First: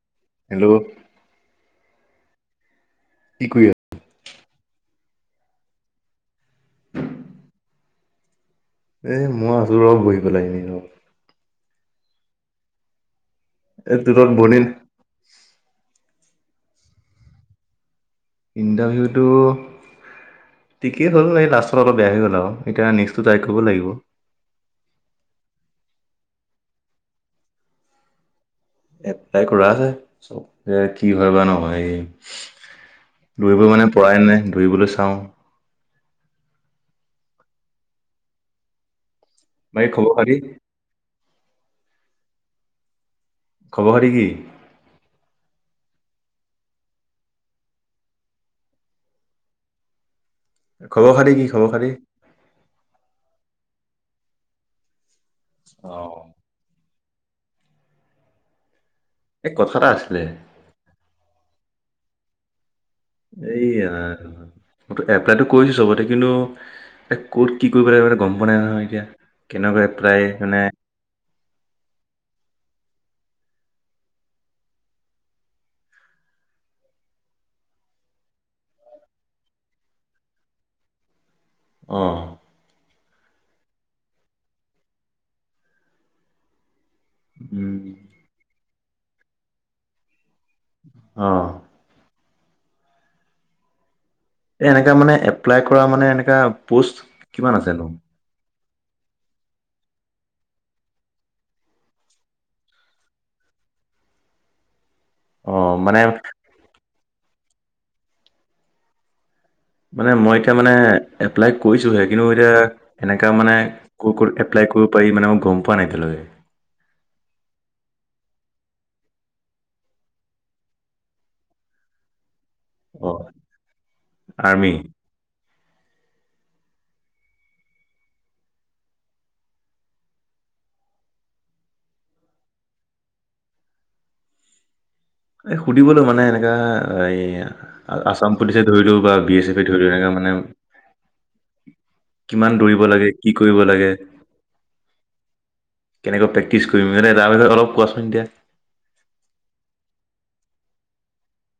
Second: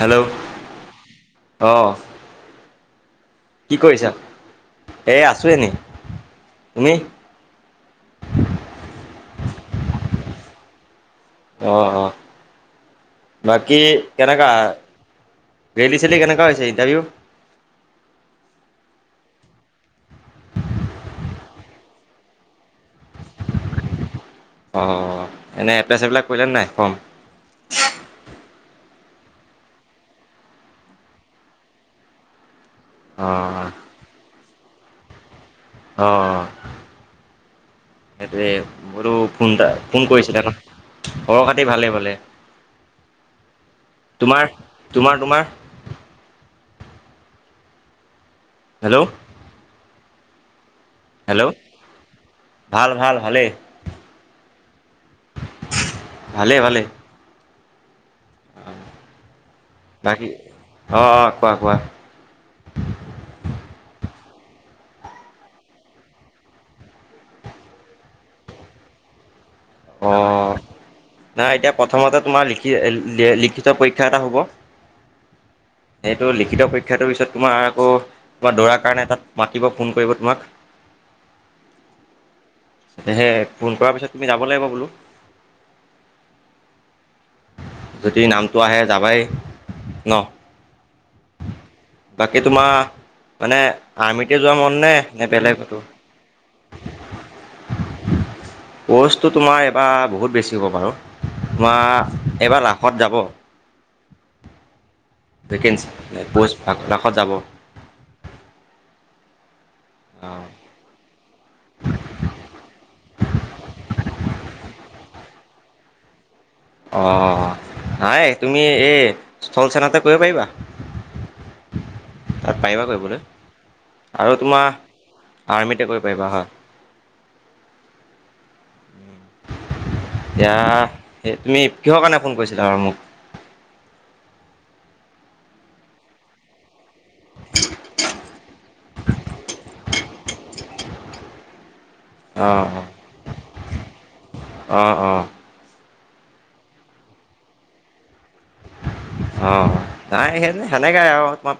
Hello hello অ। কৰি আছ কি কৰিছা? এই আছোঁ এনে। তুমি? এ মই সিহঁতৰ লগত বহি পেলাই আহিলো। অ, অ। বাকী এ তোৰত কেনেকা? বনিল ৰেলি-চেলি কেনেকা হৈছে ইণ্টাৰভিউ? ইণ্টাৰভিউতো ঠিকেই হ'ল নে? লাষ্টত অলপ বেয়া হৈ গ'ল আও, এতিয়া নেক্সট টো ট্ৰাই কৰিব লাগিব। অ, এনেই এপ্লাই-চেপ্লাই কৰিলাই নাই? ফ্ৰম এ এপ্লাই কৰা আছে, এই কি হয় বা নহয়ে দৌৰিব অঁ মানে পৰাই নাই, দৌৰিবলৈ চাওঁ। অ সেইটোৱে বোলো ফোন টা বাকী ফোন খবৰ খাতি কৰিছিলে ন? খবৰ-খাতি ভালে, ভালে। খবৰ খাতি কি তোমাৰ-তোমাৰ-তোমাৰ? হেল্ল' খবৰ খাটি কি, হেল্ল' খবৰ খাটি? ভাল ভাল ভালেই অ ভালেই ভালে। এই কথা এটা আছিলে বাকী অ, অ কোৱা, কোৱা। এই মইটো এপ্লাইটো কৰিছো চবতে, কিন্তু এ ক'ত, কি কৰিব লাগিব গম পোৱা নাই নহয় এতিয়া। কেনেকুৱা অ, এপ্লাই মানে নাই এতিয়া প্ৰথমতে তোমাৰ লিখ কি এ লিখিত পৰীক্ষা এটা হ'ব। সেইটো লিখিত পৰীক্ষাটোৰ পিছত তোমাৰ আকৌ তোমাৰ দৌৰাৰ কাৰণে তাত মাতিব, ফোন কৰিব তোমাক। অ। হে হে ফোন কৰাৰ পিছত তুমি যাব লাগিব বোলো। উম। ত আহে যাবাই ন। অহ এই তোমাৰ মানে। আৰ্মিতে যোৱা মন এনেকা নে মানে নে বেলেগ এপ্লাই ক'তো? কৰা মানে এনেকা পোষ্ট কিমান আছে নো? পষ্টটো তোমাৰ এবাৰ বহুত বেছি হ'ব বাৰু। তোমাৰ এইবাৰ লাখত যাব। [inaudible] অ', ভকেঞ্চি মানে পোষ্ট ভা কাষত যাব। মানে মই অঁ এতিয়া মানে এপ্লাই কৰিছোহে কিন্তু এতিয়া এনেকা মানে ক ক এপ্লাই কৰিব পাৰি মানে মই গম পোৱা নাই এতিয়ালৈ। দেহ অ নাই তুমি এই স্থল চেন্টাৰতে কৰিব পাৰিবা। তাত পাৰিবা কৰিবলৈ অ', আৰু আৰ্মি তোমাৰ আৰ্মিতে কৰিব পাৰিবা হয়। [inaudible] এতিয়া তুমি কিহৰ কাৰণে ফোন কৰিছিলা আৰু মোক। এই সুধিবলৈ মানে এনেকা এই আছাম পুলিচ ধৰিলও বা বি এছ এফে ধৰি এনেকা। মানে কিমান অঁ অঁ দৌৰিব লাগে কি কৰিব লাগে? অঁ অঁ। কেনেকৈ প্ৰেক্টিচ কৰিম মানে তাৰ বিষয়ে অলপ কোৱাচোন এতিয়া। আহ নাই সে হেণেকাই আও তোমাৰ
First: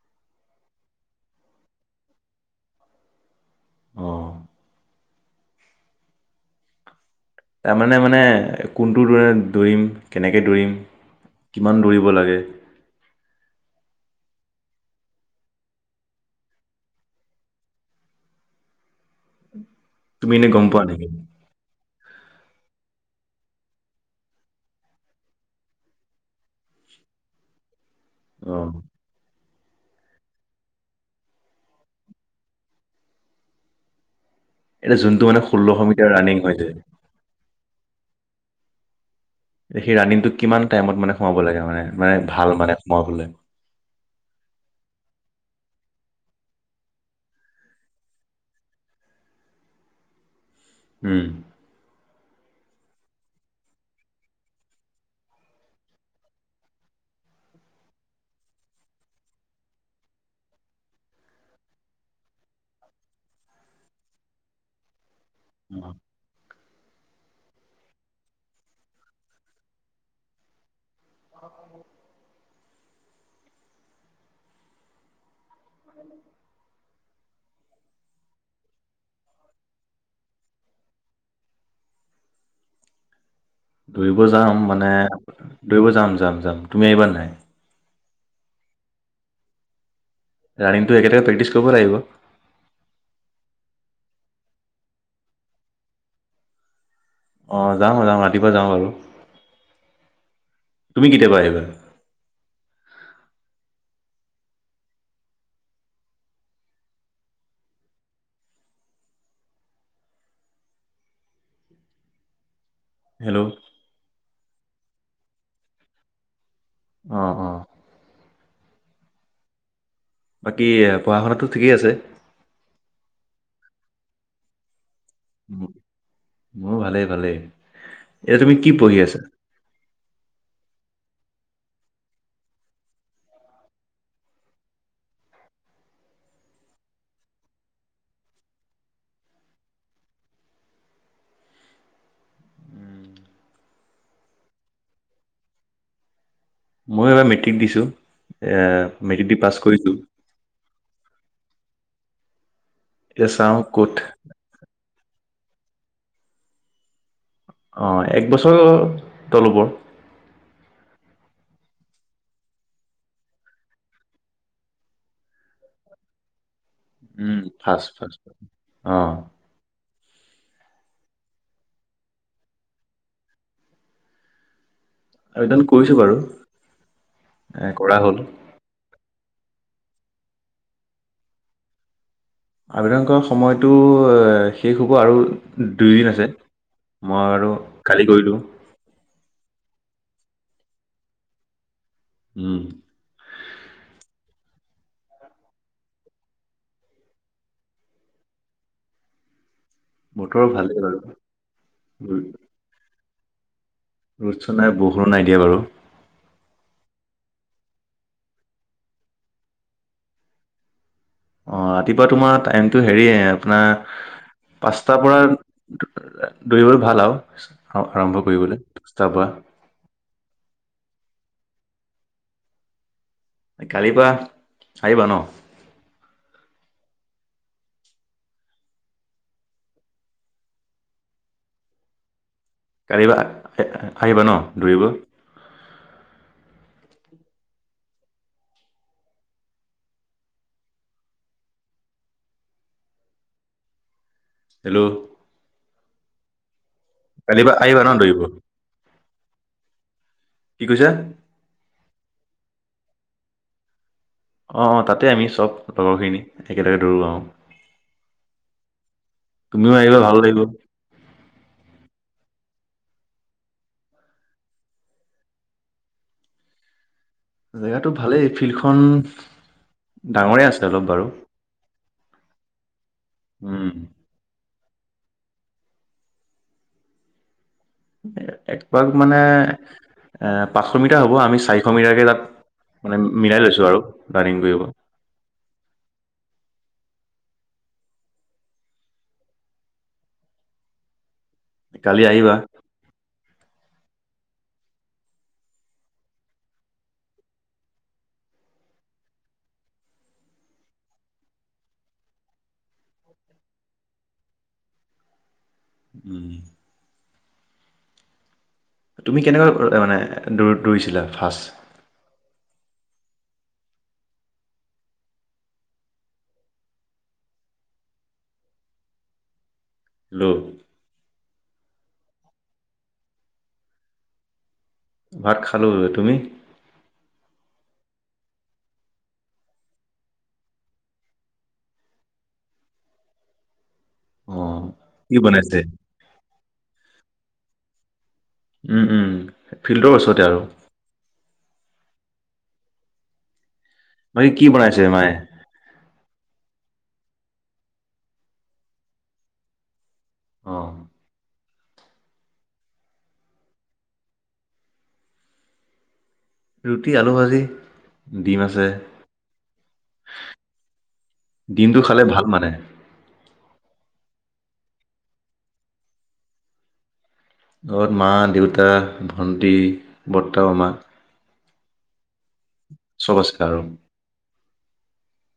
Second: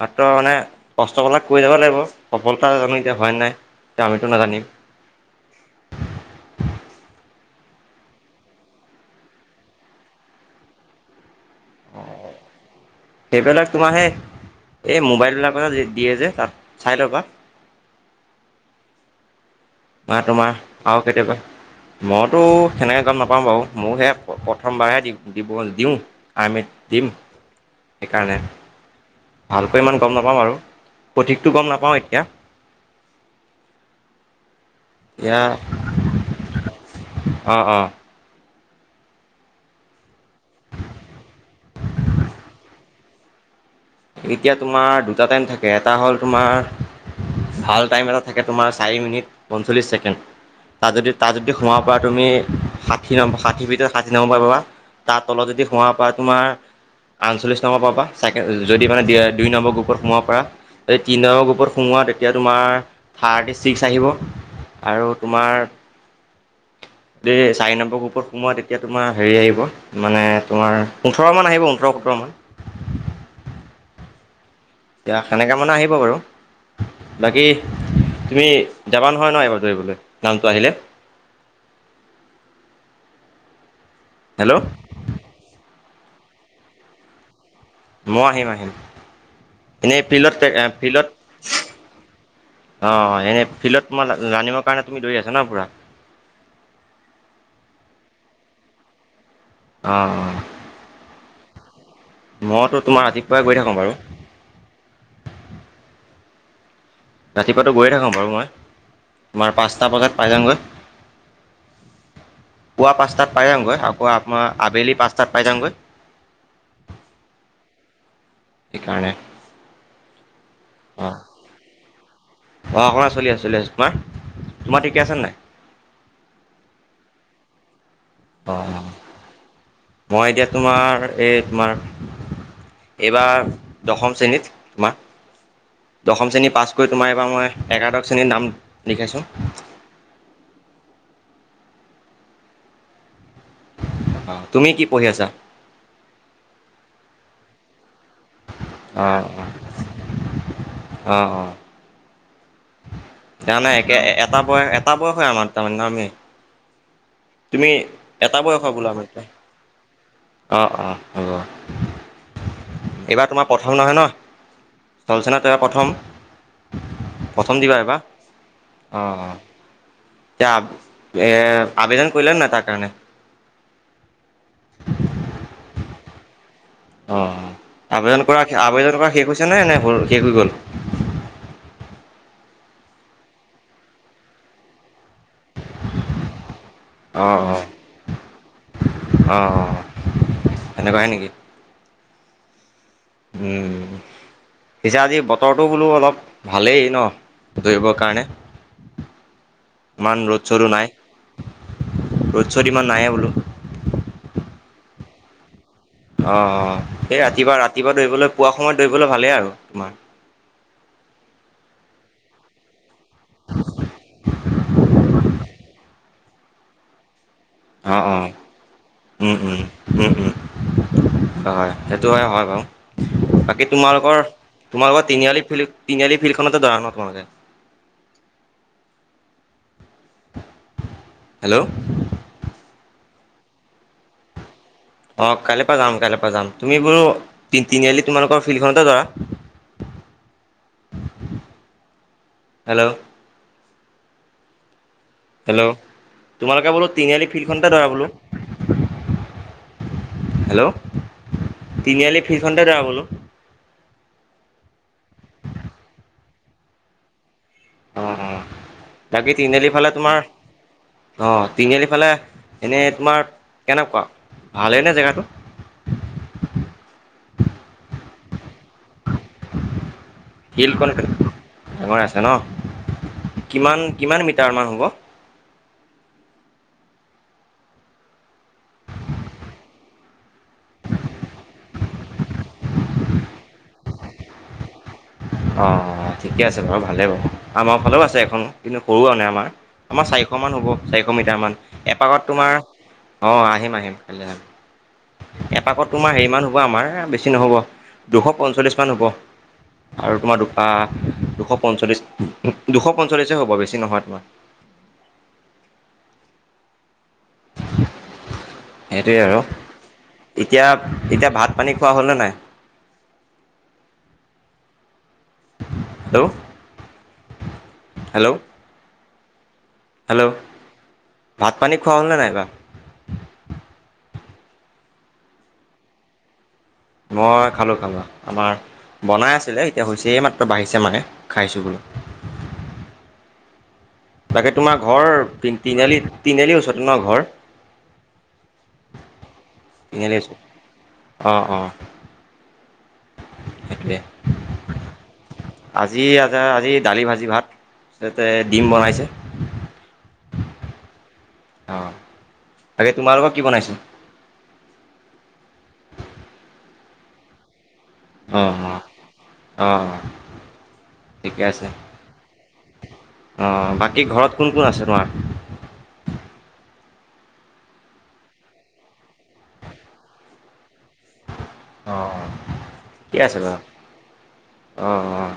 তাতো মানে কষ্ট ক কৰি যাব লাগিব, সফলতা জানো এতিয়া হয় নাই। তে আমিতো অ', নাজানিম তাৰমানে মানে কোনটো দ দৌৰিম কেনেকে দৌৰিম। কিমান দৌৰিব লাগে। সেইবিলাক তোমাৰ সেই এই মোবাইলবিলাৰ দিয়ে যে তাত চাই লবা। ম তুমি এনে তোমাৰ গম পোৱা নেকি? পাওঁকেতিয়াবা প মইতো সেনেকে গম নাপাওঁ বাও, মোকহে প্ৰথমবাৰহে দিব দিওঁ আৰ্মিত দিম। [inaudible] সেই কাৰণে। অ', ভালকৈ ইমান গম নাপাওঁ আৰু সঠিকটো গম নাপাওঁ এতিয়া। এতিয়া যোনটো মানে ষোল্লশ মিটাৰ ৰাণিং হৈ য অঁ অঁ সেই ৰানিংটো কিমান টাইমত মানে সোমাব লাগে মানে মানে ভাল মানে সোমাবলে। এতিয়া তোমাৰ দুটা টাইম থাকে এটা হ'ল তোমাৰ ভাল টাইম এটা থাকে তোমাৰ চাৰি মিনিট পঞ্চল্লিছ ছেকেণ্ড। তাত যদি উম। তাত যদি সোমাব পৰা তুমি ষাঠি ন ষাঠি ভিতৰত ষাঠি নহ প পাবা তাৰ তলত যদি সোমাব পাৰা তোমাৰ আনচল্লিছ নাম্বাৰ পাবা চাই যদি মানে দুই নম্বৰ গ্ৰুপত সোমাব পাৰা য তিনি নম্বৰ গ্ৰুপত সোমোৱা তেতিয়া তোমাৰ থাৰ্টি আহিব আৰু তোমাৰ অ, দেই চাৰি নম্বৰ ওপৰত সোমোৱা তেতিয়া তোমাৰ হেৰি আহিব মানে তোমাৰ ওঠৰমান আহিব ওঠৰ সোতৰমান। এতিয়া সেনেকাে মানে আহিব বাৰু। বাকী তুমি যাবা নহয় ন এবাৰ দৌৰিবলৈ নামটো আহিলে? [unintelligible] দৌৰিব হেল্ল' যাম মানে দৌৰিব যাম যাম যাম তুমি আহিবা নাই। মই আহিম আহিম এনেই। ফিল্ডত ৰানিংটো ফিল্ডত একেলগে প্ৰেক্টিচ কৰিব লাগিব অ' এনেই ফিল্ডত তোমাৰ জানিবৰ কাৰণে তুমি ধৰি আছা না পুৰা। অ' যাওঁ যাওঁ ৰাতিপুৱা যাওঁ আৰু অঁ অঁ তুমি কেতিয়া পৰা আহিবা। মইতো তোমাৰ আতি পুৰা গৈ থাকো বাৰু। ৰাতিপুৱাতো গৈয়ে থাকোঁ বাৰু মই তোমাৰ পাঁচটা বজাত পাই যামগৈ। [unintelligible] পুৱা পাঁচটাত পাই হেল্ল' যামগৈ। আকৌ আপোনাৰ আবেলি পাঁচটাত পাই যামগৈ। অ' অ' সেইকাৰণে বাকী অঁ পঢ়া শুনাটো ঠিকেই আছে। শ কুমাৰ তোমাৰ আছে নাই উ উ ভালেই ভালেই। এতিয়া তুমি অঁ কি অঁ পঢ়ি আছা? মই এতিয়া তোমাৰ এই তোমাৰ। এইবাৰ দশম শ্ৰেণীত তোমাৰ দশম শ্ৰেণী পাছ কৰি তোমাৰ এইবাৰ মই একাদশ শ্ৰেণীৰ নাম লিখিছোঁ। [unintelligible] [inaudible] আহ তুমি কি পঢ়ি আছা? মই এবাৰ মেট্ৰিক দিছোঁ, এ অ' মেট্ৰিক দি অ' পাছ কৰিলোঁ। অ' অ' চাওঁ [unintelligible] ক'ত একে এটা বয়স, এটা বয়স হয় আমাৰ তাৰমানে ন আমি? তুমি অ' এক বছৰ তল-ওপৰ অ'-অ' হ'ব, এইবাৰ তোমাৰ প্ৰথম নহয় ন? চলচেন [inaudible] ত‌ই প্ৰথম? উম, প্ৰথম দিবা ফাৰ্ষ্ট এইবাৰ? ফাৰ্ষ্ট অ', অ'-অ' [unintelligible] এ আবেদন কৰিলা নাই তাৰ কাৰণে? আবেদন কৰিছো বাৰু। অঁ এ [inaudible] হ'ল। আবেদন কৰা, আবেদন কৰা শেষ হৈছে নে, নে হ'ল শেষ হৈ গ'ল? আবেদন কৰা সময়টো শেষ আৰু দুইদিন আছে মই অ' আৰু অ' কালি কৰিলোঁ। অ' সেনেকুৱাই নেকি? উম! উম! পিছে আজি বতৰটো বোলো অলপ ভালেই ন দৌৰিবৰ কাৰণে? উম [inaudible] ইমান ৰ'দ-শ্বতো নাই, ৰ'দ-শ্ব'ত ইমান নাইয়েই বোলো। ৰ'দ-শ্বত নাই, বৰষুণো নাই দিয়া বাৰু। অ'-অ' এই ৰাতিপুৱা-ৰাতিপুৱা দৌৰিবলৈ পুৱা সময়ত দৌৰিবলৈ ভালেই আৰু তোমাৰ [inaudible] অ' ৰাতিপুৱা তোমাৰ টাইমটো হেৰি এ আপোনাৰ পাঁচটাৰ পৰা দৌৰিবলৈ ভাল আৰু অ', আৰম্ভ অ', কৰিবলৈ পাঁচটাৰ পৰা। উম, উম, উম, উম, হয়। সেইটো হয়-হয় বাৰু। বাকী কালিৰ পৰা তোমালোকৰ-তোমালোকৰ আহিবা ন? তিনিআলি ফিল্ড, তিনিআলি ফিল্ডখনত এ [unintelligible] হেল্ল'! কালিৰ পৰা আ-আহিবা ন? দৌৰিব? অ' কালি পৰা যাম, কালি পৰা যাম। তুমি বাৰু তি-তিনিআলি তোমালোকৰ ফিল্ডখনতে দৌৰা? হেল্ল'! হেল্ল'! হেল্ল'! তোমালোকে বোলো তিনিআলি কালিৰ পৰা ফিল্ডখনতে আহিবা দৌৰা ন বোলো? দৌৰিব? কি হেল্ল'! কৈছা? তিনিআলি ফিলখনতে দৌৰা বোলো? অ-অ তাতে আমি চব লগৰখিনি একেলগে দৌৰো আৰু। অ বাকী তুমিও তিনিআলিফালে আহিবা ভাল তোমাৰ লাগিব অ তিনিআলি ফালে এনে তোমাৰ কেনেকুৱা ভালেইনে জেগাটো? জেগাটো ভালেই ফিল্ডখন ডাঙৰে আছিলে অলপ ফিল্ডখন বাৰু। ডাঙৰ ন আছে উম কিমান-কিমান মিটাৰ মান হ'ব? এক মানে এ পাঁচশ মিটাৰ হ'ব আমি চাৰিশ মিটাৰকে তাত মানে মিলাই লৈছো আৰু ৰানিং কৰিব। অ-অ ঠিকে আছে বাৰু ভালে বাৰু, আমাৰ ফালেও আছে এখন কিন্তু সৰু মানে আমাৰ আমাৰ চাৰি চাৰিশ মান হ'ব, চাৰিশ মিটাৰ মান কালি এপাকত আহিবা তোমাৰ! অ আহিম-আহিম কাইলে আহিম। এপাকত তোমাৰ হেৰি মান হব আমাৰ বেছি নহব দুশ পঞ্চল্লিশ মান হ'ব। আৰু তোমাৰ দু দুশ পঞ্চল্লিশ, দুশ পঞ্চল্লিশে হ'ব বেছি নহয় তোমাৰ। উম। [inaudible] সেইটোৱেই তুমি আৰু কেনেকুৱা মানে দৌ দৌৰিছিলা এতিয়া-এতিয়া ফাৰ্ষ্ট ভাতপানী খোৱা হল নে নাই? হেল্ল' হেল্ল' হেল্ল' ল' ভাত পানী খোৱা হ'ল নে নাই। ভাত খালোঁ। তুমি? মই খালো খালা আমাৰ। বনাই আছিলে এতিয়া হৈছে মাত্ৰ বাঢ়িছে মানে খাইছোঁ বোলো। [unintelligible] অ তাকে তোমাৰ ঘৰ কি তি বনাইছে তিনিআলি তিনিআলি ওচৰত তোমাৰ ঘৰ উম উম ফিল্ডৰ তিনিআলিৰ ওচৰতে আৰু। ওচৰত অঁ অঁ সেইটোৱে বাকী কি বনাইছে মায়ে। আ আজি দালি ভাজি ভাত তাতে ডিম বনাইছে। অ অ বাকী তোমালোকৰ কি বনাইছে? ৰুটি আলু ভাজি। ডিম আহ আছে আহ দিনটো খালে ভাল মানে। অ বাকী ঘৰত কোন কোন আছে তোমাৰ। ঘৰত মা দেউতা ভণ্টী বৰ্তা মামা। অ অ চবস্কাৰ। অঁ অঁ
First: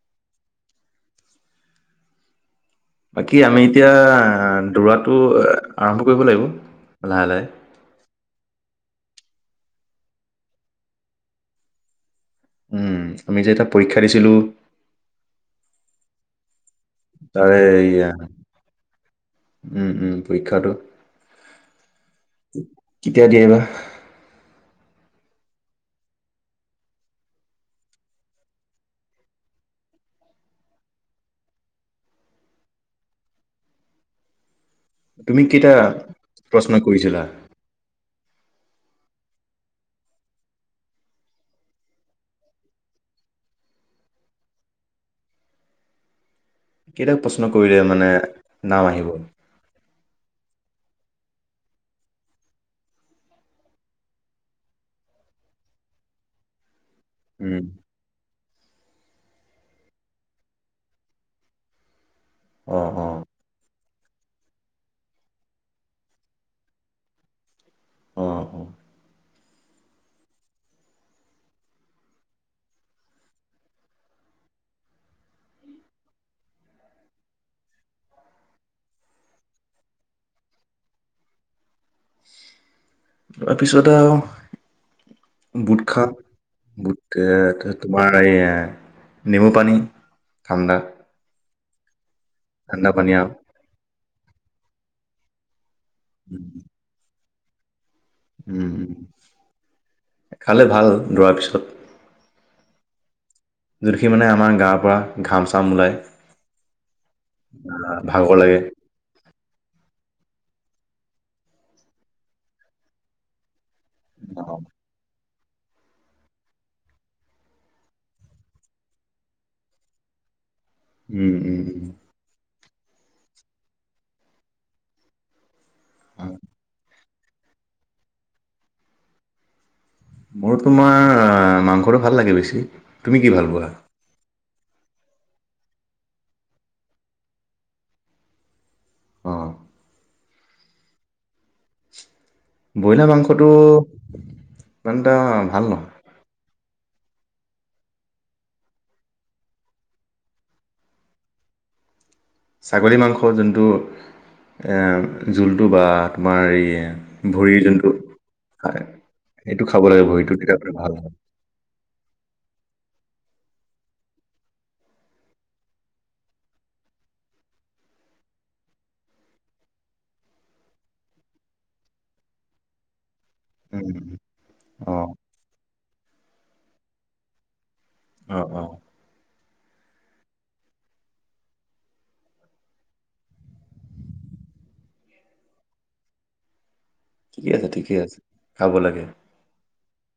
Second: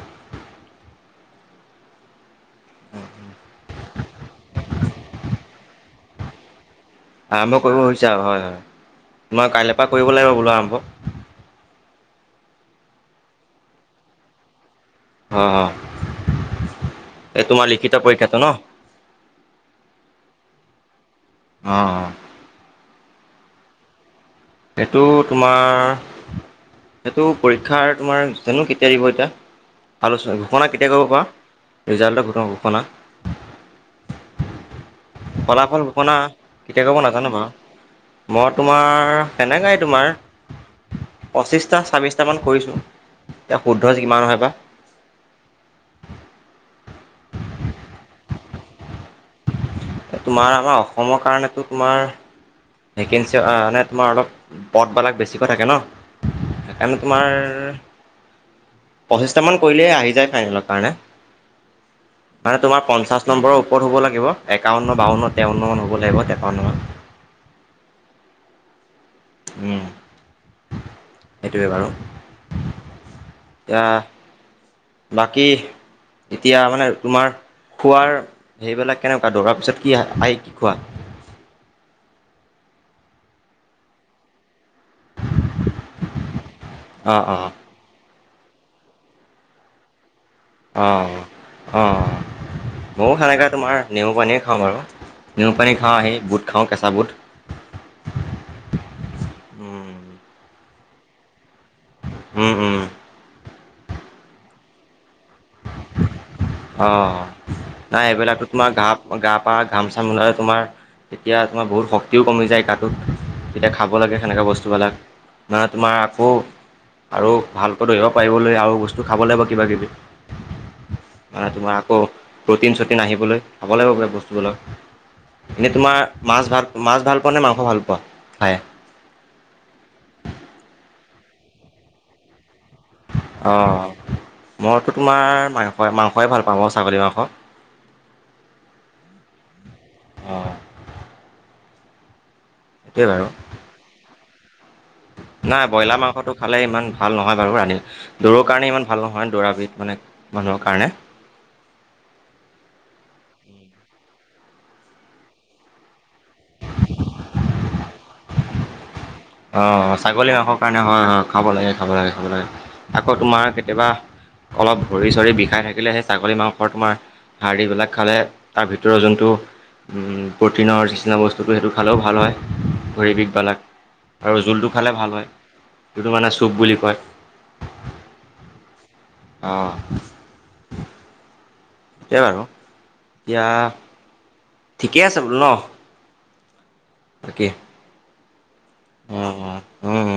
বাকী আমি এতিয়া দৌৰাটো আৰম্ভ কৰিব লাগিব। লাহে লাহে আৰম্ভ কৰিব হৈছে আৰু হয় হয় তোমাৰ কাইলৈ পৰা কৰিব লাগিব বোলো আৰম্ভ। উম আমি যে এটা পৰীক্ষা দিছিলো। অ অ এই তাৰে তোমাৰ লিখিত এয়া পৰীক্ষাটো ন। উম উম পৰীক্ষাটো। অ কেতিয়া দিয়ে বা। এইটো তোমাৰ সেইটো পৰীক্ষা তোমাৰ জানো কেতিয়া দিব এতিয়া। আলোচনা ঘোষণা কেতিয়া কৰিব পাৰা ৰিজাল্টৰ ঘোষণা। [unintelligible] কেইটা ফলাফল ঘোষণা প্ৰশ্ন কেতিয়া কব কৰিছিলা নাজানো বাৰু মই তোমাৰ হেনেকাই তোমাৰ। পঁচিছটা ছাব্বিছটামান কৰিছোঁ এতিয়া শুদ্ধ কিমান হয় বা। কেইটাক প্ৰশ্ন কৰিলে মানে নাম আহিব। তোমাৰ আমাৰ অসমৰ কাৰণেতো তোমাৰ ভেকেঞ্চি মে তোমাৰ অলপ পদবিলাক বেছিকৈ থাকে ন। আমি তোমাৰ উম পঁচিছটা মান কৰিলে আহি যায় ফাইনেলৰ কাৰণে। মানে অ তোমাৰ অ পঞ্চাশ নম্বৰৰ ওপৰত হ'ব লাগে। একাৱন্ন বাৱন্ন তেৱন্ন মান হ'ব লাগিব। অ অ উম সেইটোৱে বাৰু। এয়া বাকী এতিয়া মানে তোমাৰ খোৱাৰ হেৰিবিলাক কেনেকুৱা দৌৰাৰ পিছত কি আহ কি খোৱা। উ তাৰপিছতে আৰু বুট খাত, গোট অঁ অঁ তোমাৰ এই নেমু পানী। ঠাণ্ডা অ অ ঠাণ্ডা ময়ো পানী আৰু সনেক তোমাৰ নেমু পানীয়ে খাওঁ বাৰু নেমু পানী খাওঁ আহি উম বুট খাওঁ কেঁচা বুট। উম খালে ভাল আৰু ৰোৱাৰ পিছত উম উম যোনখিনি মানে আমাৰ গাৰ পৰা ঘাম চাম ওলায় অ নাই এইবিলাকো লাগে তোমাৰ ঘা গা পা ঘাম চাম ওলাই। তোমাৰ তেতিয়া তোমাৰ বহুত শক্তিও কমি যায় গাটো যেতিয়া খাব লাগে সেনেকুৱা অ', বস্তুবিলাক মানে তোমাৰ আকৌ আৰু ভালকৈ ধৰিব পাৰিবলৈ আৰু বস্তু খাব লাগিব কিবা কিবি উম মানে উম তোমাৰ উম আকৌ প্ৰ'টিন চ'টিন আহিবলৈ খাব লাগিব বস্তুবিলাক এনেই তোমাৰ মাছ ভাল মাছ ভাল মাংস ভাল পোৱা খাই মোৰ তোমাৰ মাংসটো ভাল লাগে বেছি তুমি কি ভাল পোৱা অঁ মইতো তোমাৰ মাংস মাংসই ভাল পাওঁ আৰু ছাগলী মাংস অঁ অ ব্ৰইলাৰ মাংসটো ইমান এটা ভাল নাই নহয় ব্ৰইলাৰ মাংসটো খালে ইমান। ভাল নহয় বাৰু ৰাতি দৌৰ কাৰণে ইমান ভাল নহয় দৌৰাবিধ মানে মানুহৰ কাৰণে ছাগলী মাংস যোনটো এ জোলটো বা তোমাৰ এই ভৰিৰ যোনটো অ সেইটো খাব লাগে ছাগলী ভৰিটো মাংসৰ তেতিয়া কাৰণে ভাল হয় হয় খাব লাগে খাব লাগে খাব লাগে আকৌ তোমাৰ কেতিয়াবা অলপ ভৰি চৰি বিষাই থাকিলে সেই ছাগলী মাংসৰ তোমাৰ হাৰ্ডী বিলাক খালে তাৰ ভিতৰৰ যোনটো উ প্ৰটিনৰ নিচিনা বস্তুটো সেইটো খালেও ভাল হয়, ভৰি বিষ বিলাক উম, আৰু জোলটো খালে অ ভাল হয় জুলটো মানে চুপ বুলি কয়। অ অ আহঁ সেই বাৰু এয়া ঠিকেই আছে বোলো ন বাকী ঠিকে আছে ঠিকে আছে খাব লাগে। অ', অ', উম হম